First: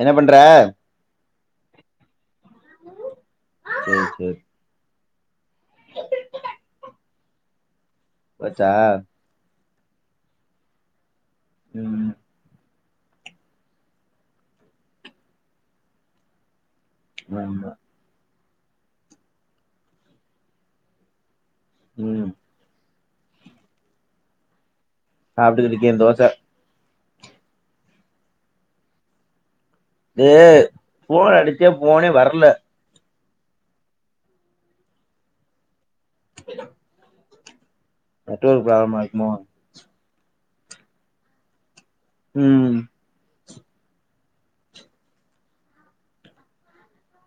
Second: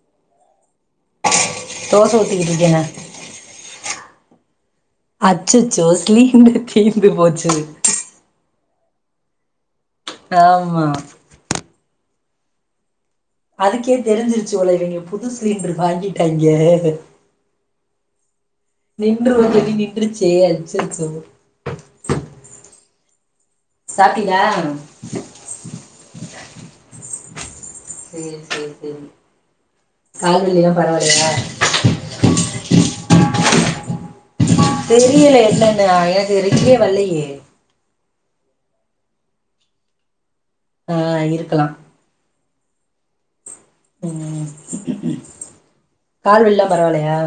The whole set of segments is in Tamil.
என்ன பண்ற தோசை ஊத்திக்கிட்டு இருக்கேனே சேரி சேரி அ அச்சச்சோ சிலிண்டர் தீந்து போச்சு சா ஆமா உம் அதுக்கே தெரிஞ்சிருச்சு ஒல இவுங்க புது சிலிண்ரு வாங்கிட்டாங்க ஆஹ [unintelligible] சிலிண்ரு வேற நின்றுருச்சே அச்சச்சோ உம் சாப்டீங்ளா சாப்டுகிட்டு இருக்கே தோச சேரி- சேரி -சேரிங்க ஏ போன் அடிச்சே போனே வரல்ல தெரியல என்னனு ஆ எனக்கு ரிப்ளே வல்லயே பெட்ரோல் காலி ஆயிருக்மோ ஆ இருக்கலா உம் உம் பாலில்ல பரவால்லயா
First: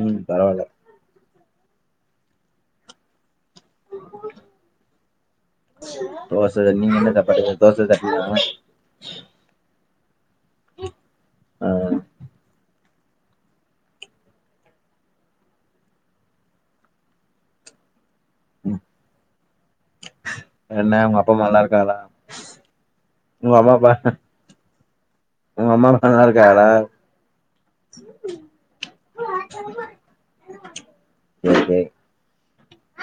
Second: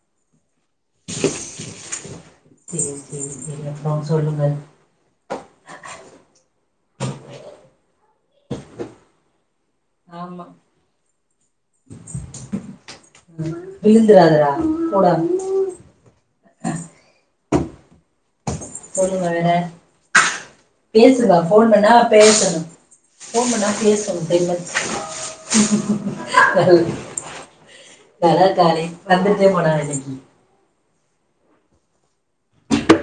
உம் பரவால்ல சேரி -சேரி சேரி அப்பறோ சொல்லுங்க தோச சட்னி நீங்க என்ன சாப்டீங்க தோச சட்னி தானா ஆமா விழுந்துராதரா போடா ம். சொல்லுங்க வேற என்ன உங்க அப்பா பேசுங்க அம்மா நல்லா ஃபோன் பண்ணா இருக்காகளா பேசணு ஃபோன் உங்க பண்ணா அம்மா அப்பா பேசணு தெர்மா உங்க அம்மா அப்பா நல்லா இருக்காகளா [unintelligible] காரே வந்துட்டே போனா இன்னைக்கு செரி செரி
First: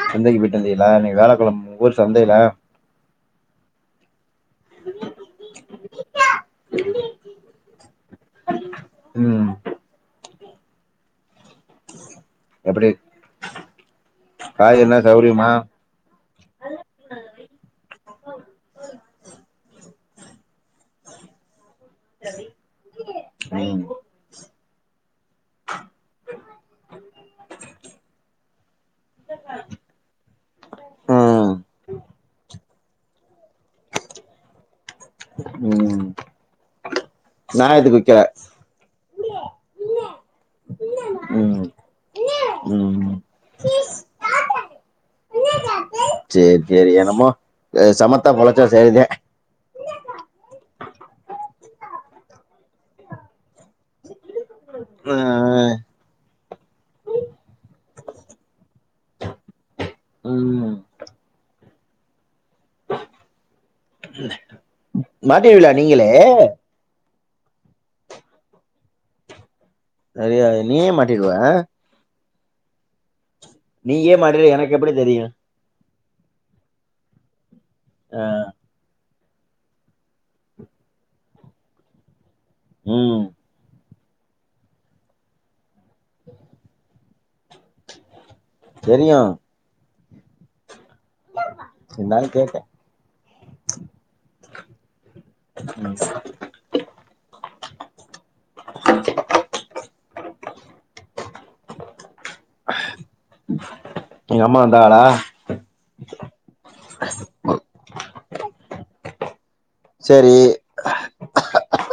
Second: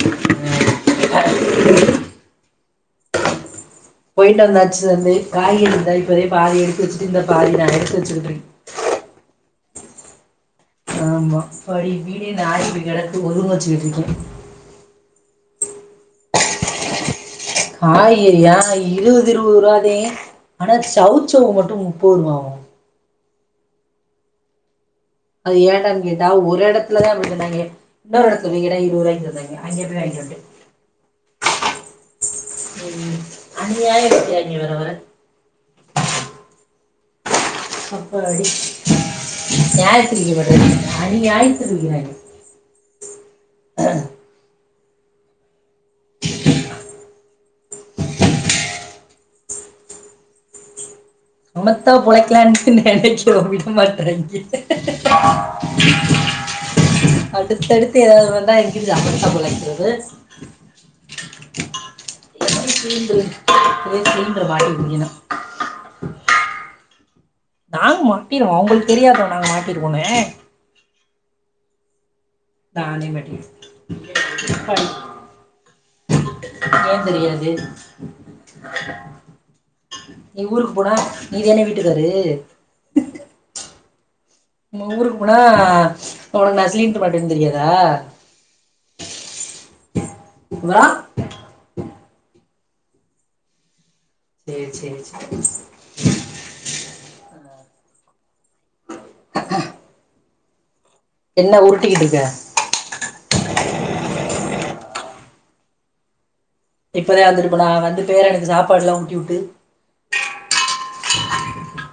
சந்தைக்கு போயிட்டுந்தியலா இன்னிக்கி வேலக்கெலம ஊர் சந்தைல [unintelligible] போயிட்டு வந்தாச்சு வந்து காய் இருந்தா இப்பவே பாதி எடுத்து வச்சுட்டு இந்த பாதி நா எடுத்து வச்சுட்டுருக்கே ம் ஆமா ப்பாடி வீடே நாரிப்போய் எப்டி கெடக்கு ஒதுங்க வச்சுக்கிட்டு இருக்கே மா காய்கரியா இருவது இர்வதுரூவா தே ஆனா சவ்சவ் மட்டு முப்ப ரூவாவா உ அது ஏன்டான் கேட்டா ஒரு எடத்துலதா அப்டினு சொன்னாங்க இன்னொரு எடத்துல போய் கேட்டா இருவதுரூபாய்க்கு தந்தாங்க அங்கே போய் வாங்கிட்டு ம் வன்ட்டே உ அனியாய விற்கிறாங்க வர வர உ அப்பாடி ஞாயத்தி [unintelligible] ம் அன்யாய்துக்கு விக்குராங்க ம் சேரி சேரி என்னமோ சமத்தா பொழச்சா சரிதே சமத்தா பொழைக்கலான்டு நெனைக்குரோமே மாட்றாங்க ஆ அடுத்தடுத்து ஏதாவது வந்தா எங்க சமத்தா பொழைக்குரது ம் சிலிண்டரு அப்டியே சிலிண்டர மாட்ர வேன்டியதா ஏ நாங்க மாட்டிருவோ அவங்களுக்கு தெரியாதா நாங்க மாட் சரியாது நீ மாட் டீடுவ தானே மட்டி நீ ஏன் மாட்ற எனக்கு எப்டி தெரியு ஏ தெரியாது ஆ நீ ஊருக்கு போனா நீ வேன வீட்டுக்காரு உ நம்ம ஊருக்கு போனா உனக்கு நா சிலின்ட்டர் மாட்டுவேனு தெரியாதா தெரியு ஆ இருந்தாலு கேட்டே சேரி சேரி சேரி ம் அ என்ன உருட்டிக்கிட்டுருக்க எங்க அம்மா வந்தாகளா இப்பதா வந்துட்டுப்போனா நா வந்து பேரனுக்கு சாப்பாடுல்லா ஊட்டிவுட்டு சேரி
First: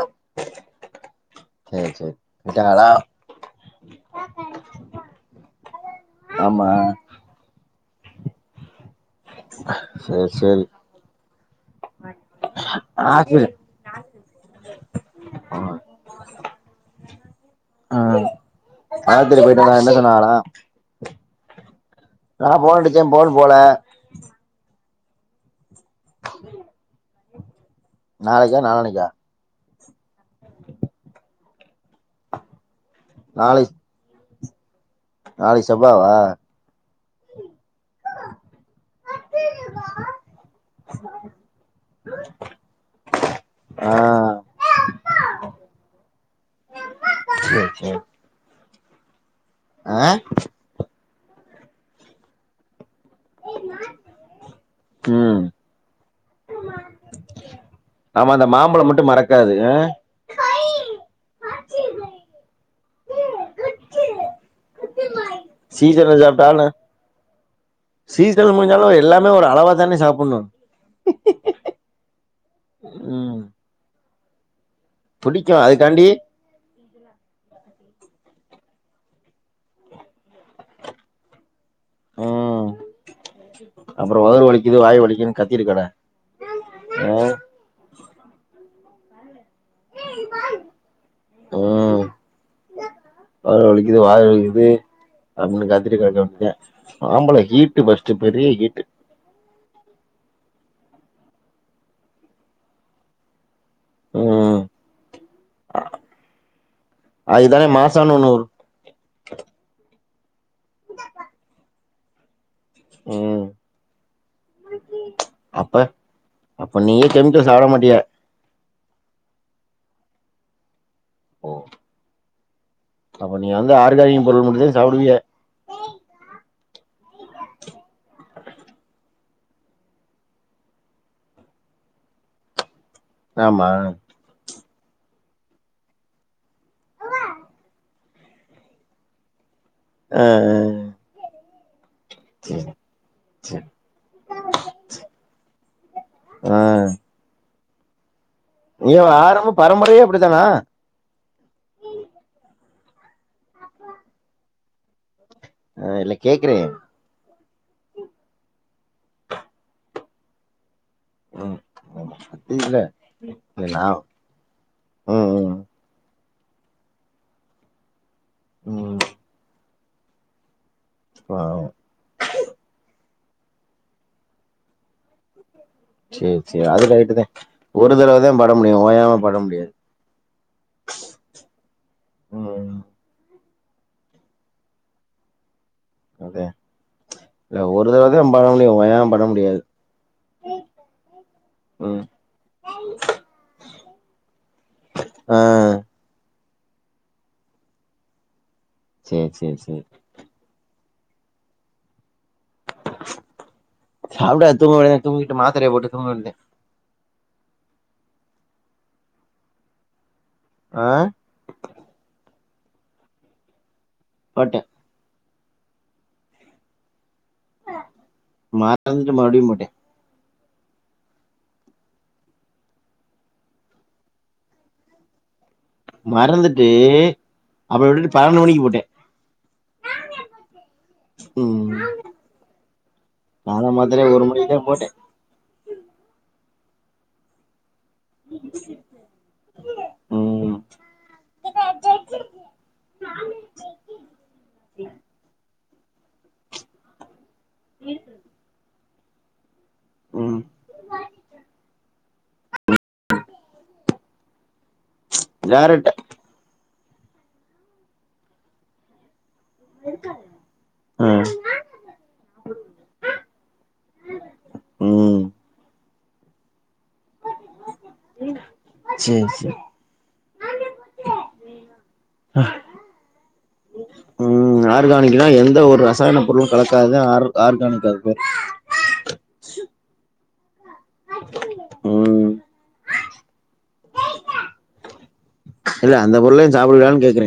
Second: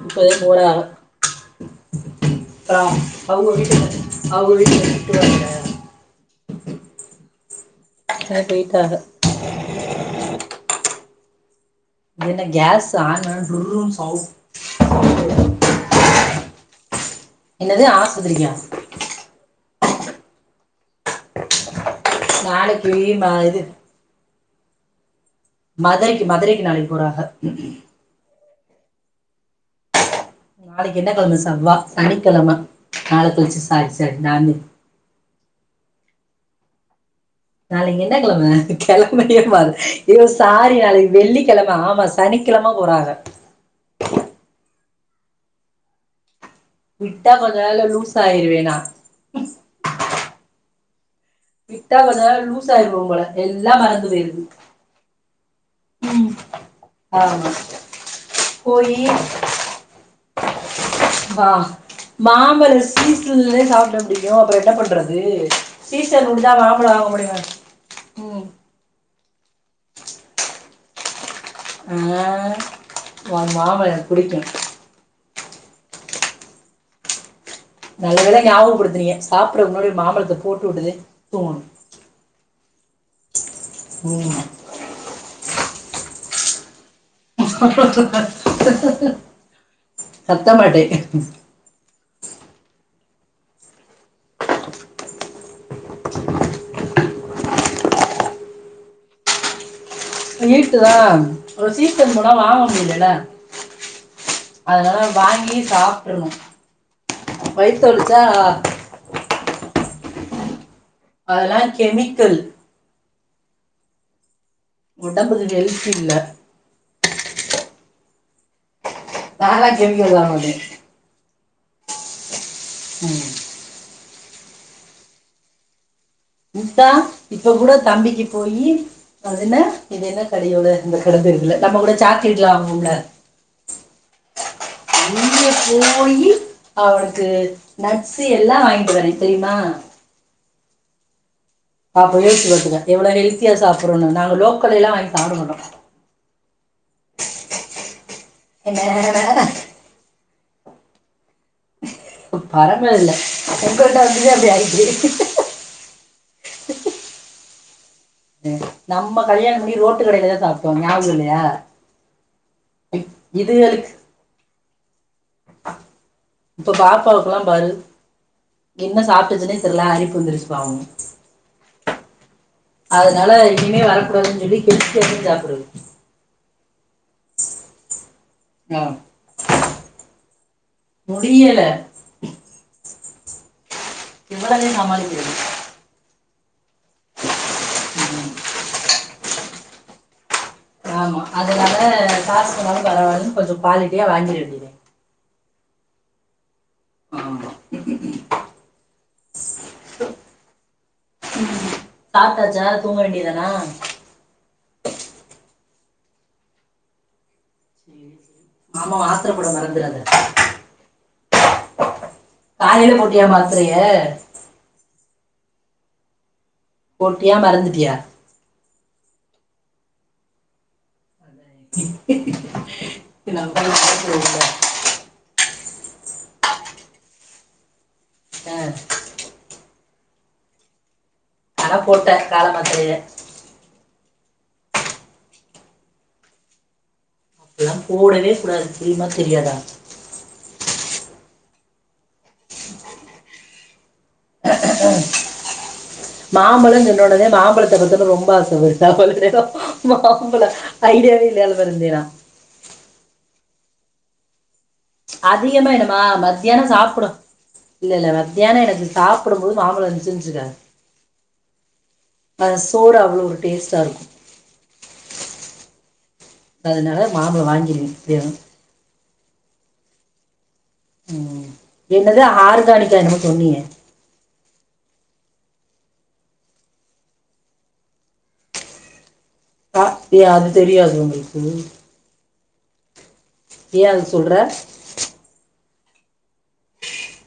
இப்பதைக்கு கூடா சேரி சேரி இப்பறோ விட்டாகளா அவங்க வீட் ஆவுக வீட்ல திட்டுவாங்க ஆமா ஆ போய்டாக சே சேரி என்ன கேஸ் ஆன் ஆஸ்பத்திரி டூருருனு சௌ அ. ஆஸ்பித்திரி போய்டுப்ந்தே ந்த சொன்னாகளா நா போன் நாளைக்கு அடிச்சே ம ஃபோன் போல இது மதரைக்கு மதிரைக்கு க நாளைக்கு போறாக ப் நாளைக்கா நாளானைக்கா நாளைக்கு என்ன கிழம சவ்வா சனிக்கிழம நாள கெலச்சி நாளைக்கு சாரி சாரி நானு நாளைக்கு செவ்வாவா நாளைகி என்ன கெழம கெழமயே வ யே சாரி நாளைகு வெள்ளிக்கிழம ஆமா சனிக்கிழம போறாங்க ஏ அப்பா விட்டா கொஞ்ச நால லூஸ் ஆயிருவேனா ம்ம் ஆ விட்டா கொஞ்ச நாள லூஸ் அய்ருவ போம்பல எல்லா மறந்து பெய்ருது ம் ம் ஆமா அந்த போயி மாம்பழமட்டு மறக்காது மாபழ சீஸ்லே சாபுட பிடிக்கு அப்புறோ எட்ட பண்றது து சீசன்ல ஸ்சிசன் முடிச த சாப்ட்டாலு மாம்பல வாங்க முடியு ம் துமே ஒரு அளவா தானே சாப்புணு அ ம் வா மாம்பழ புடிக்கு புடிக்கு அதுகாண்டி நல்ல வேல ஞாபகோ படுத்துனீங்க சாப்புறதுக்கு முன்னாடி ஒரு மாம்பழத்த போட்டு உட்டுதே தூங்குணு அப்புறோ ம் வயுறு வலிக்குது வாய் வலிக்குதுன் கத்திட்டு கட ம்ம் ஹ ஹ ஹ ஹ ஹ கத்தமாட்டேக்குது ம் வயிறு வலிக்குது வாய் வலிக்குது அப்டின் கத்திட்டு கடக்க வேண்டியதா மாம்பழோ ஹீட்டு ஃபஸ்ட்டு பெரிய ஹீட்டு ஹீட்டுதா ஒரு சீசன் போனா வாங்க முடியிலல்ல ம் அதனால வாங்கி சாப்றனு வயித்த வலிச்சா டடக் அதெல்லா கெமிக்கல் ம் உடம்புக்கு அப்ப எல்த் இல்ல அப்ப நீ தெருஞ்சா சாப்ட மாட்டியா நாலா கெமிக்கல் சாப்ட மாட்ட ஓ ம் அப்ப நீ வந்து ஆர்கானிக்கு முள் மட்டுந்தா சாப்புடுவிய இதா இப்ப கூட தம்பிக்கி போயி அது என்ன இது என்ன கடையோட இந்த கட பேரு தெரியில நம்ம கூட சாக்லேட்லா வாங்குவோம்ல ஆமா இங்க போயி அவனுக்கு நட்ஸு எல்லா வாங்கிட்டு வற தெரியுமா அ அ பாப் போயிட்டு இருக்குற எவ்ளோ ஹெல்த்தியா சேரி சாப்புறோனு நாங்க லோக்கலயெல்லா வாங்கி சாப்ட மாட்டோ அ நீ என்ன ஆரம்ப பரம்பரையே அப்டித்தானா [inaudible] பரம்பர இல்ல உங்களோட இது அப்டி ஆயிட்ருக்கு அ இல்ல கேக்குறே நம்ம கல்யாணம் பண்ணி ரோட்டு கடையிலதா சாப் ம் அதா அது இல்ல அது நா இதுகளுக்கு ம் ம் இப்ப பாப்பாவுக்கெல்லாம் பாரு ம் என்ன சாப்டுச்சுன்னே த்துல்லா அரிப்பு வந்துருச்சு பாவோங் வாவ் அதுனால இனிமே வரக்கூடாதுன் சொல்லி [unintelligible] சாப்புர்றது சேர் சே அதுகரட்டுதே ஒரு தடவ தா பட முடியு ஆ ஓயாம பட முடியாது முடியல ம் ம் எவ்வளதே‌ சமாளிக்கிறது அதே தா ஒரு தடவதா பட முடியு ஓயாம பட மு டியாது ஆமா அதுனால காசுக்குன்னாலு பரவால்லன் கொஞ்சொ குவாலிட்டியா வாங்கிர வேண்டிதே ஆ ஆமா சேர் சேர் சேர் சாப்ட்டாச்சா தூங்க வேண்டியதானா சாப்டா தூங்கவேண்டிதான தூங்கிட்டு மாத்ரய போட்டு தூங்க வேண்டிதெ சேர்‌ சே மாமா மாத்ர போட மறந்துறாத ஆ காலைல போட்டியா மாத்ரய போட்டே போட்டியா மறந்துட்டியா மறந்துட்டு மறுபுடியு போட்டே [inaudible] மறந்துட்டு அப்ற [unintelligible] பன்னெண்டு மணிக்கு ஆ போட்டே ம் ஆனா போட்ட கால மாத்திரய இல்லங்க ஒரு மணிக்குதே போட்டே இப்பில்லா போடவே கூடாது தெரியுமா தெரியாதா [unintelligible] மாம்பழன் சொன்னோனதே மாம்பழத்த பாத்தோன ரொம்ப ஆச வருது [unintelligible] ம் மாம்பழ ஐடியாவே இல்லயானு [unintelligible] அதிகமா டேரக்டா என்னமா மத்தியான சாப் புட இல்லெல்ல மத்தியான எனக்கு சாப் புடும்போது மாம்பழ இருன்ச்சுன் ஆ வச்சுக்க சோறு அவ்ளோ ஒரு டேஸ்டா இருக்கு ம் அதுனாலதா மாம்பழ வாங்கிருவே எப்டியாலு சேரி சேரி ம் என்னது ஆர்கானிக்கா என்னமோ சொன்னீங்க ம் ஆர்கானிக்குனா எந்த ஒரு ரசாயன பொருளு கலக்காது ஆர் ஆர்கானிக் அது பேரு அ அது தெரியாது [unintelligible] ம் ஏ அது சொல்ற இல்ல அந்த பொருளையு சாப்புடலான் கேக்குற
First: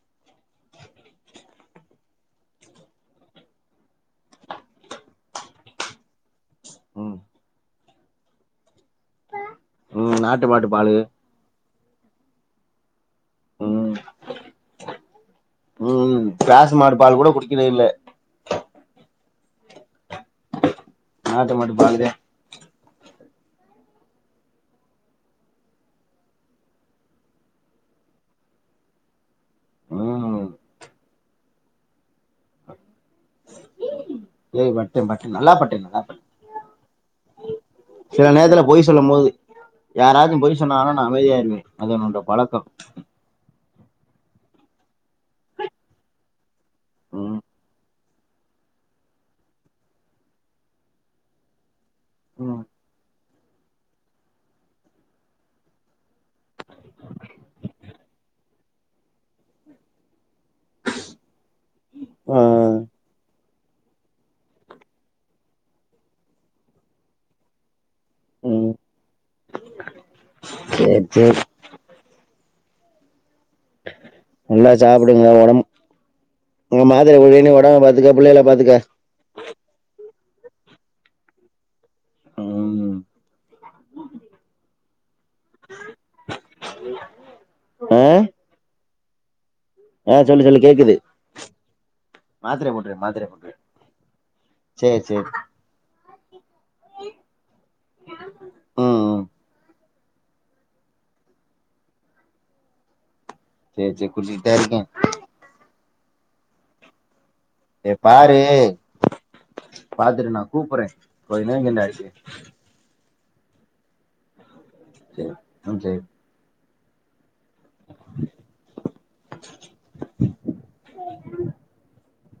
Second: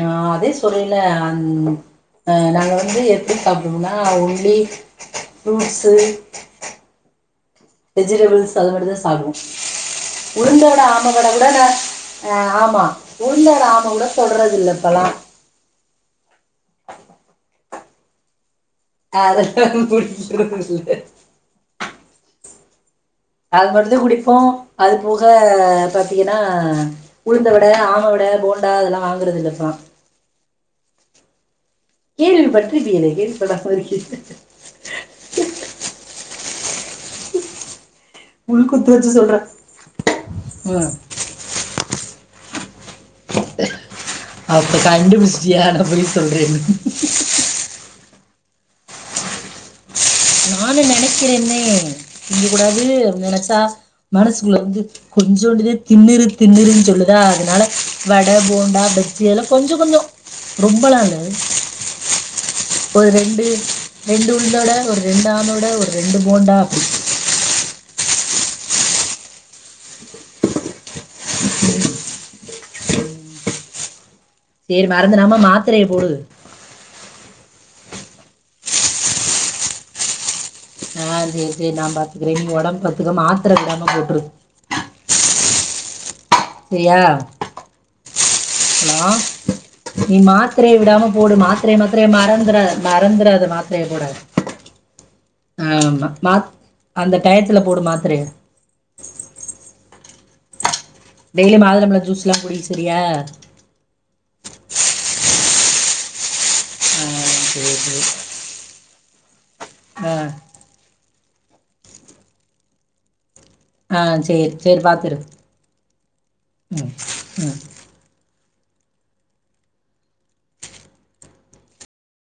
ஆ அதே சொல்ல அந் அ நாங்க வந்து எத்து சாப்புடுவோன்னா ஒன்லி ஃப்ரூட்ஸு ம் வெஜிடபிள்ஸ் அது மாரிதா சாப்டுவோ ம் நாட்டு உளுந்த மாட்டு வட பாலு ஆம வட கூட நா ஆ ஆமா உளுந்த வட ஆம வட ம் கூட தொர்றது இல்ல இப்பல்லா ராசு மாடு பால் கூட குடிக்குறது இல்ல [unintelligible] நாட்டு மாட்டு பால்லுதே அது மாரிதா குடிப்போ அது போக பாத்தீங்கன்னா உளுந்த வட ஆம வட போண்டா அதெல்லா வாங்குறது இல்ல ஆமா ம் கேள்வி பட்டுருப்பியிலே கேள்வி [unintelligible] கேள்வி பட்டன் பட்டன் நல்லா பட்டன் நல்லா பட்டன் சில நேரத்துல பொய் உள்குத்து சொல்லும் வச்சு போது சொல்ற யாராது பொய் ம் சொன்னாங்கனா அமைதியா இருங்க அது என்னோட பழக்கோ அப்ப கண்டுபுடிச்சிட்டியா அதனால‌ பொய் சொல்றயான் ம் நானு நெனைக்கிறேன்னே இங்க ம் கூடாது நெனச் தா மனசுக்குள்ள வந்து கொஞ்சூண்டுதே தின்னுறுன் தின்னுறுன் சொல்லுதா அதனால வட போண்டா பஜ்ஜி எல்லா கொஞ்சோ கொஞ்சோ ரொம்ப எல்லா இல்ல ஆ ஒரு ரெண்டு ரெண்டு உளுந்த வட ஒரு ரெண்டு ஆனோட ஒரு ரெண்டு போண்டா அப்புடி ம் சேரி சேரி நல்லா சரி சாப்புடுங்க மறந்துடாம ஒடம்ப் மாத்திரையை போடு உங்க மாத்தரைய போட்டுனு ஒட ம்ப பாத்துக்க பிள்ளைகள பாத்துக்க ஆ சேரி சேரி நா பாத் துக்கிறே நீ ஒடம்பு ம் பாத்துக்க மாத்தர விடாம போட்ரு உ ஆ ஹலோ நீ ஆ சொல்லு சொல்லு மாத்தரைய கேக்குது விடாம போடு மாத்தரைய மாத்தர மறந்துற மாத்திரைய போட்ருவே மாத்திரைய மறந்துறாத போட்ருவே மாத்தரைய போட சேரி சேரி ஆமா மாத் அந்த டயத்துல போடு மாத்தரைய ம் ம் டெய்லி மாதுளாம்பழ ஜூஸ் எல்லா குடி செரியா? சேரி சேரி குடிச்சிட்டுதா இருக்கே சேரி பாரு ஆ பாத்துட்டு நா கூப்பட்றே கொஞ்ச நேரோங் கழிச்சு ஆ சேரி சேரி பாத்துரு செரி ம் சேரி ம் ம்